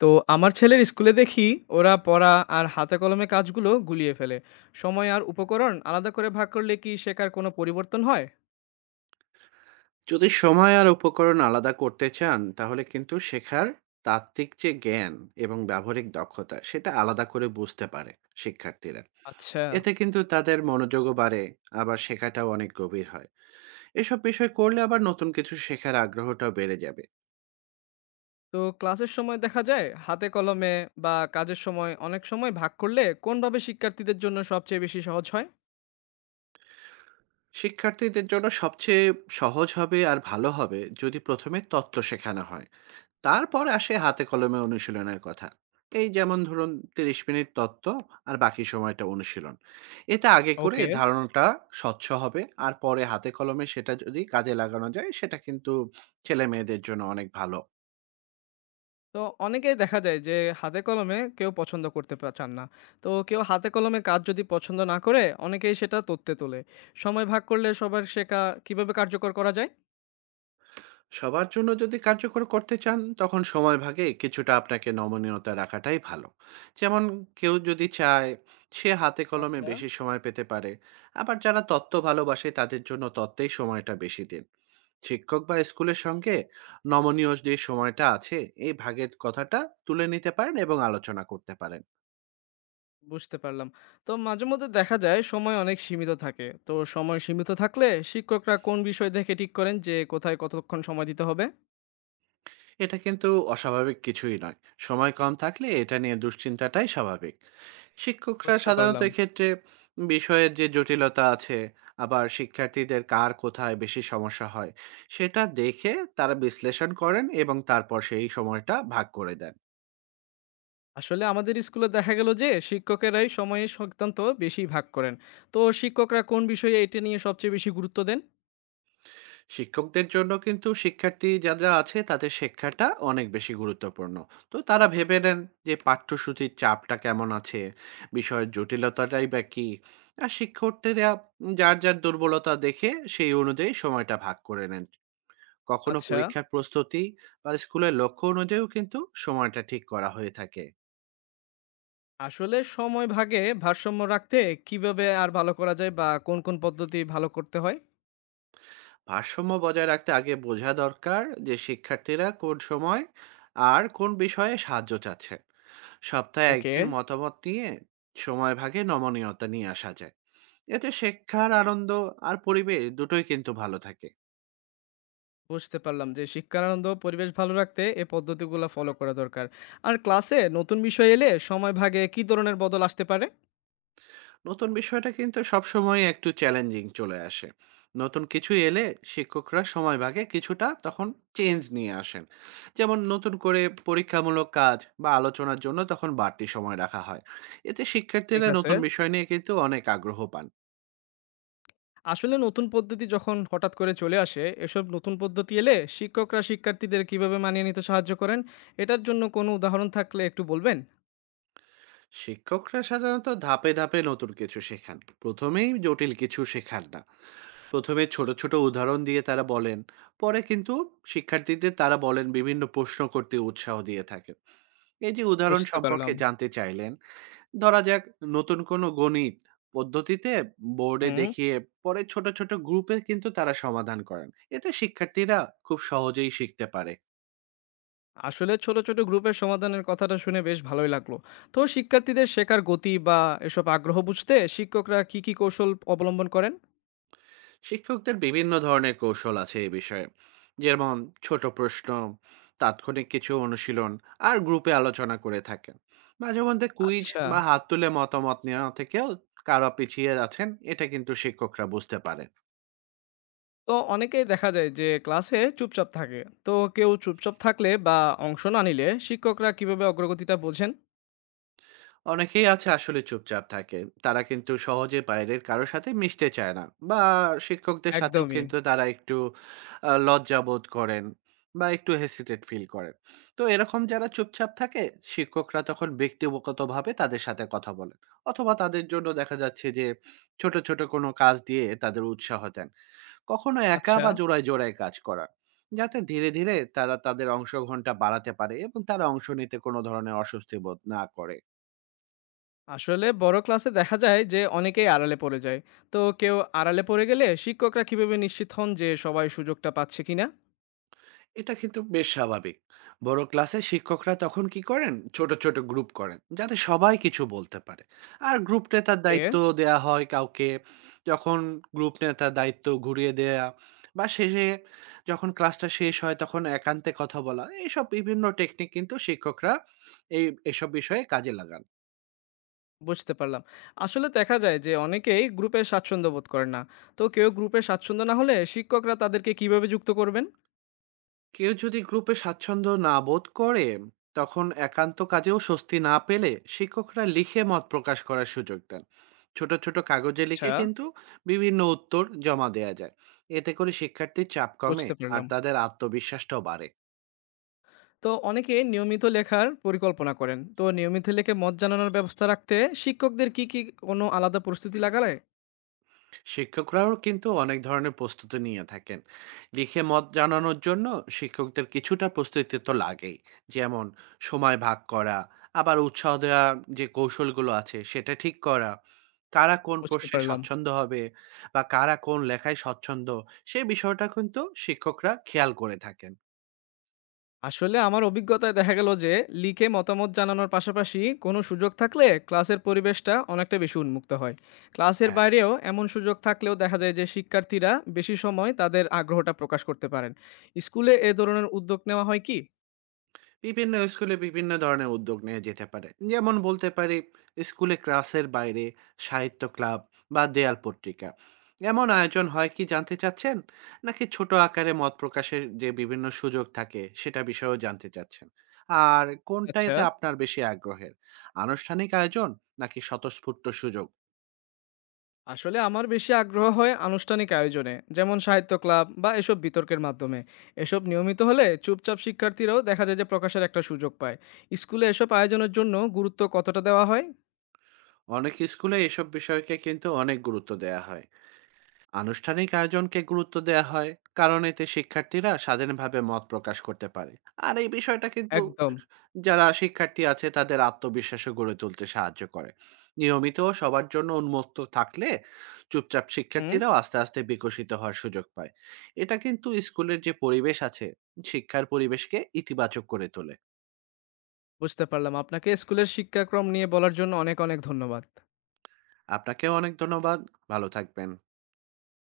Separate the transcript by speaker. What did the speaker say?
Speaker 1: তো আমার ছেলের স্কুলে দেখি ওরা পড়া আর হাতে কলমে কাজগুলো গুলিয়ে ফেলে। সময় আর উপকরণ আলাদা করে ভাগ করলে কি শেখার কোনো পরিবর্তন হয়?
Speaker 2: যদি সময় আর উপকরণ আলাদা করতে চান, তাহলে কিন্তু শেখার তাত্ত্বিক যে জ্ঞান এবং ব্যবহারিক দক্ষতা, সেটা আলাদা করে বুঝতে পারে শিক্ষার্থীরা।
Speaker 1: আচ্ছা।
Speaker 2: এতে কিন্তু তাদের মনোযোগও বাড়ে, আবার শেখাটাও অনেক গভীর হয়। এসব বিষয় করলে আবার নতুন কিছু শেখার আগ্রহটাও বেড়ে যাবে।
Speaker 1: তো ক্লাসের সময় দেখা যায় হাতে কলমে বা কাজের সময় অনেক সময় ভাগ করলে কোনভাবে শিক্ষার্থীদের জন্য সবচেয়ে বেশি সহজ হয়?
Speaker 2: শিক্ষার্থীদের জন্য সবচেয়ে সহজ হবে আর ভালো হবে যদি প্রথমে তত্ত্ব শেখানো হয়। তারপর আসে হাতে কলমে অনুশীলনের কথা। এই যেমন ধরুন, 30 মিনিট তত্ত্ব আর বাকি সময়টা অনুশীলন। এতে আগে করে
Speaker 1: ওকে।
Speaker 2: ধারণাটা স্বচ্ছ হবে, আর পরে হাতে কলমে সেটা যদি কাজে লাগানো যায়, সেটা কিন্তু ছেলে মেয়েদের জন্য অনেক ভালো।
Speaker 1: তো অনেকেই দেখা যায় যে হাতে কলমে কেউ পছন্দ করতে চান না। তো কেউ হাতে কলমে কাজ যদি পছন্দ না করে অনেকেই সেটা তথ্যে তোলে, সময় ভাগ করলে সবার শেখা কিভাবে কার্যকর করা যায়?
Speaker 2: সবার জন্য যদি কার্যকর করতে চান, তখন সময় ভাগে কিছুটা আপনাকে নমনীয়তা রাখাটাই ভালো। যেমন, কেউ যদি চায়, সে হাতে কলমে
Speaker 1: আচ্ছা,
Speaker 2: বেশি সময় পেতে পারে। আবার যারা তত্ত্ব ভালোবাসে তাদের জন্য তত্ত্বেই সময়টা বেশি দিন। শিক্ষক বা স্কুলের সঙ্গে নমনীয় যে সময়টা আছে, এই ভাগের কথাটা তুলে নিতে পারেন এবং আলোচনা করতে পারেন।
Speaker 1: বুঝতে পারলাম। তো মাঝেমধ্যে দেখা যায় সময় অনেক সীমিত থাকে। তো সময় সীমিত থাকলে শিক্ষকরা কোন বিষয় দেখে ঠিক করেন যে কোথায় কতক্ষণ সময় দিতে হবে?
Speaker 2: এটা কিন্তু অস্বাভাবিক কিছুই নয়। সময় কম থাকলে এটা নিয়ে দুশ্চিন্তাটাই স্বাভাবিক। শিক্ষকরা
Speaker 1: বুঝতে
Speaker 2: সাধারণত
Speaker 1: পারলাম।
Speaker 2: এক্ষেত্রে বিষয়ের যে জটিলতা আছে, আবার শিক্ষার্থীদের কার কোথায় বেশি সমস্যা হয়, সেটা দেখে তারা বিশ্লেষণ করেন এবং তারপর সেই সময়টা ভাগ করে দেন।
Speaker 1: আসলে আমাদের স্কুলে দেখা গেল যে শিক্ষকেরাই সময়ের সংক্রান্ত বেশি ভাগ করেন। তো শিক্ষকরা কোন বিষয়ে এটা নিয়ে সবচেয়ে বেশি গুরুত্ব দেন?
Speaker 2: শিক্ষকদের জন্য কিন্তু শিক্ষার্থী যারা আছে তাদের শিক্ষাটা অনেক বেশি গুরুত্বপূর্ণ। তো তারা ভেবে নেন যে পাঠ্যসূচির চাপটা কেমন আছে, বিষয়ের জটিলতাটাই বা কি, আর শিক্ষার্থীরা যার যার দুর্বলতা দেখে সেই অনুযায়ী সময়টা ভাগ করে নেন। কখনো
Speaker 1: আচ্ছা,
Speaker 2: পরীক্ষার প্রস্তুতি বা স্কুলের লক্ষ্য অনুযায়ীও কিন্তু সময়টা ঠিক করা হয়ে থাকে।
Speaker 1: আসলে সময় ভাগে ভারসাম্য রাখতে কিভাবে আর ভালো করা যায় বা কোন পদ্ধতি ভালো করতে হয়?
Speaker 2: ভারসাম্য বজায় রাখতে আগে বোঝা দরকার যে শিক্ষার্থীরা কোন সময় আর কোন বিষয়ে সাহায্য চাচ্ছে। সপ্তাহে
Speaker 1: ওকে।
Speaker 2: একদিন মতামত নিয়ে সময় ভাগে নমনীয়তা নিয়ে আসা যায়। এতে শিক্ষার আনন্দ আর পরিবেশ দুটোই কিন্তু ভালো থাকে।
Speaker 1: বুঝতে পারলাম যে শিক্ষার আনন্দ ও পরিবেশ ভালো রাখতে এ পদ্ধতিগুলো ফলো করা দরকার। আর ক্লাসে নতুন বিষয় এলে সময় ভাগে কি ধরনের বদল আসতে পারে?
Speaker 2: নতুন বিষয়টা কিন্তু সবসময় একটু চ্যালেঞ্জিং চলে আসে। নতুন কিছু এলে শিক্ষকরা সময় ভাগে কিছুটা তখন চেঞ্জ নিয়ে আসেন। যেমন, নতুন করে পরীক্ষামূলক কাজ বা আলোচনার জন্য তখন বাড়তি সময় রাখা হয়। এতে
Speaker 1: ঠিক
Speaker 2: শিক্ষার্থীরা
Speaker 1: আছে।
Speaker 2: নতুন বিষয় নিয়ে কিন্তু অনেক আগ্রহ পান।
Speaker 1: আসলে নতুন পদ্ধতি যখন হঠাৎ করে চলে আসে, এসব নতুন পদ্ধতি এলে শিক্ষকরা শিক্ষার্থীদের কিভাবে মানিয়ে নিতে সাহায্য করেন? এটার জন্য কোনো উদাহরণ থাকলে একটু বলবেন।
Speaker 2: শিক্ষকরা সাধারণত ধাপে ধাপে নতুন কিছু শেখান, প্রথমেই জটিল কিছু শেখান না। প্রথমে ছোট ছোট উদাহরণ দিয়ে তারা বলেন, পরে কিন্তু শিক্ষার্থীদের তারা বলেন, বিভিন্ন প্রশ্ন করতে উৎসাহ দিয়ে থাকে। এই যে উদাহরণ
Speaker 1: বুঝতে
Speaker 2: সম্পর্কে
Speaker 1: পারলাম।
Speaker 2: জানতে চাইলেন, ধরা যাক নতুন কোনো গণিত পদ্ধতিতে বোর্ডে
Speaker 1: হুম।
Speaker 2: দেখিয়ে পরে ছোট ছোট গ্রুপে কিন্তু তারা সমাধান করেন। এতে শিক্ষার্থীরা খুব সহজেই শিখতে পারে।
Speaker 1: আসলে ছোট ছোট গ্রুপের সমাধানের কথাটা শুনে বেশ ভালোই লাগলো। তো শিক্ষার্থীদের শেখার গতি বা এসব আগ্রহ বুঝতে শিক্ষকরা কি কি কৌশল অবলম্বন করেন?
Speaker 2: শিক্ষকদের বিভিন্ন ধরনের কৌশল আছে এ বিষয়ে। যেমন ছোট প্রশ্ন, তাৎক্ষণিক কিছু অনুশীলন আর গ্রুপে আলোচনা করে থাকেন। মাঝে মধ্যে কুইজ
Speaker 1: আচ্ছা।
Speaker 2: বা হাত তুলে মতামত নেওয়া থেকেও কারা পিছিয়ে আছেন, এটা কিন্তু শিক্ষকরা বুঝতে পারেন।
Speaker 1: তো অনেকেই দেখা যায় যে ক্লাসে চুপচাপ থাকে। তো কেউ চুপচাপ থাকলে বা অংশ না নিলে শিক্ষকরা কিভাবে অগ্রগতিটা বোঝেন?
Speaker 2: অনেকেই আছে আসলে চুপচাপ থাকে। তারা কিন্তু সহজে বাইরের কারো সাথে মিশতে চায় না, বা শিক্ষকদের সাথেও
Speaker 1: একদমই।
Speaker 2: কিন্তু তারা একটু লজ্জাবোধ করেন বা একটু হেসিটেট ফিল করেন। তো এরকম যারা চুপচাপ থাকে, শিক্ষকরা তখন ব্যক্তিগতভাবে তাদের সাথে কথা বলেন, অথবা তাদের জন্য দেখা যাচ্ছে যে ছোট, ছোট কোনো কাজ দিয়ে তাদের উৎসাহ দেন। কখনো একা
Speaker 1: আচ্ছা।
Speaker 2: বা জোড়ায়, জোড়ায় কাজ করান, যাতে ধীরে, ধীরে তারা তাদের অংশগ্রহণটা বাড়াতে পারে এবং তারা অংশ নিতে কোনো ধরনের অস্বস্তি বোধ না করে।
Speaker 1: আসলে বড় ক্লাসে দেখা যায় যে অনেকেই আড়ালে পড়ে যায়। তো কেউ আড়ালে পড়ে গেলে শিক্ষকরা কিভাবে নিশ্চিত হন যে সবাই সুযোগটা পাচ্ছে কিনা?
Speaker 2: এটা কিন্তু বেশ স্বাভাবিক। বড় ক্লাসে শিক্ষকরা তখন কি করেন? ছোট, ছোট গ্রুপ করেন, যাতে সবাই কিছু বলতে পারে। আর গ্রুপ নেতার
Speaker 1: ওকে।
Speaker 2: দায়িত্ব দেয়া হয় কাউকে। যখন গ্রুপ নেতার দায়িত্ব ঘুরিয়ে দেয়া বা শেষে যখন ক্লাসটা শেষ হয়, তখন একান্তে কথা বলা। এইসব বিভিন্ন টেকনিক কিন্তু শিক্ষকরা এই এসব বিষয়ে কাজে লাগান।
Speaker 1: বুঝতে পারলাম। আসলে দেখা যায় যে অনেকেই গ্রুপে স্বাচ্ছন্দ্য বোধ করেন না। তো কেউ গ্রুপে স্বাচ্ছন্দ্য না হলে শিক্ষকরা তাদেরকে কিভাবে যুক্ত করবেন?
Speaker 2: কেউ যদি গ্রুপে স্বাচ্ছন্দ্য না বোধ করে, তখন একান্ত কাজেও স্বস্তি না পেলে শিক্ষকরা লিখে মত প্রকাশ করার সুযোগ দেন। ছোট ছোট কাগজে
Speaker 1: আচ্ছা।
Speaker 2: লিখে কিন্তু বিভিন্ন উত্তর জমা দেয়া যায়। এতে করে শিক্ষার্থীর চাপ কমে
Speaker 1: বুঝতে
Speaker 2: আর
Speaker 1: পারলাম।
Speaker 2: তাদের আত্মবিশ্বাসটাও বাড়ে।
Speaker 1: তো অনেকে নিয়মিত লেখার পরিকল্পনা করেন, তো নিয়মিত লেখে মত জানানোর ব্যবস্থা রাখতে শিক্ষকদের কি কি কোনো আলাদা প্রস্তুতি লাগালে?
Speaker 2: শিক্ষকরাও কিন্তু অনেক ধরনের প্রস্তুতি নিয়ে থাকেন। লিখে মত জানানোর জন্য শিক্ষকদের কিছুটা প্রস্তুতি তো লাগেই। যেমন সময় ভাগ করা, আবার উৎসাহ দেওয়া, যে কৌশলগুলো আছে সেটা ঠিক করা, কারা কোন
Speaker 1: বুঝতে
Speaker 2: প্রশ্নে
Speaker 1: পারলাম।
Speaker 2: স্বচ্ছন্দ হবে বা কারা কোন লেখায় স্বচ্ছন্দ, সেই বিষয়টা কিন্তু শিক্ষকরা খেয়াল করে থাকেন।
Speaker 1: আসলে আমার অভিজ্ঞতায় দেখা গেল যে লিখে মতামত জানানোর পাশাপাশি কোনো সুযোগ থাকলে ক্লাসের পরিবেশটা অনেকটা বেশি উন্মুক্ত হয়। ক্লাসের
Speaker 2: হ্যাঁ,
Speaker 1: বাইরেও এমন সুযোগ থাকলেও দেখা যায় যে শিক্ষার্থীরা বেশি সময় তাদের আগ্রহটা প্রকাশ করতে পারেন। স্কুলে এ ধরনের উদ্যোগ নেওয়া হয় কি?
Speaker 2: বিভিন্ন স্কুলে বিভিন্ন ধরনের উদ্যোগ নেওয়া যেতে পারে। যেমন বলতে পারি, স্কুলে ক্লাসের বাইরে সাহিত্য ক্লাব বা দেয়াল পত্রিকা, এমন আয়োজন হয় কি জানতে চাচ্ছেন, নাকি ছোট আকারে মত প্রকাশের যে বিভিন্ন সুযোগ থাকে সেটা বিষয়েও জানতে চাচ্ছেন? আর
Speaker 1: আচ্ছা।
Speaker 2: কোনটাতে আপনার বেশি আগ্রহের, আনুষ্ঠানিক আয়োজন নাকি স্বতঃস্ফূর্ত সুযোগ?
Speaker 1: আসলে আমার বেশি আগ্রহ হয় আনুষ্ঠানিক আয়োজনে, যেমন সাহিত্য ক্লাব বা এসব বিতর্কের মাধ্যমে। এসব নিয়মিত হলে চুপচাপ শিক্ষার্থীরাও দেখা যায় যে প্রকাশের একটা সুযোগ পায়। স্কুলে এসব আয়োজনের জন্য গুরুত্ব কতটা দেওয়া হয়?
Speaker 2: অনেক স্কুলে এসব বিষয়কে কিন্তু অনেক গুরুত্ব দেওয়া হয়। আনুষ্ঠানিক আয়োজনকে গুরুত্ব দেওয়া হয় কারণ এতে শিক্ষার্থীরা স্বাধীনভাবে মত প্রকাশ করতে পারে, আর এই বিষয়টা কিন্তু
Speaker 1: একদম।
Speaker 2: যারা শিক্ষার্থী আছে তাদের আত্মবিশ্বাসও গড়ে তুলতে সাহায্য করে। নিয়মিত ও সবার জন্য উন্মুক্ত থাকলে চুপচাপ
Speaker 1: হুম।
Speaker 2: শিক্ষার্থীরাও আস্তে আস্তে বিকশিত হওয়ার সুযোগ পায়। এটা কিন্তু স্কুলের যে পরিবেশ আছে, শিক্ষার পরিবেশকে ইতিবাচক করে তোলে।
Speaker 1: বুঝতে পারলাম। আপনাকে স্কুলের শিক্ষাক্রম নিয়ে বলার জন্য অনেক অনেক ধন্যবাদ।
Speaker 2: আপনাকেও অনেক ধন্যবাদ। ভালো থাকবেন।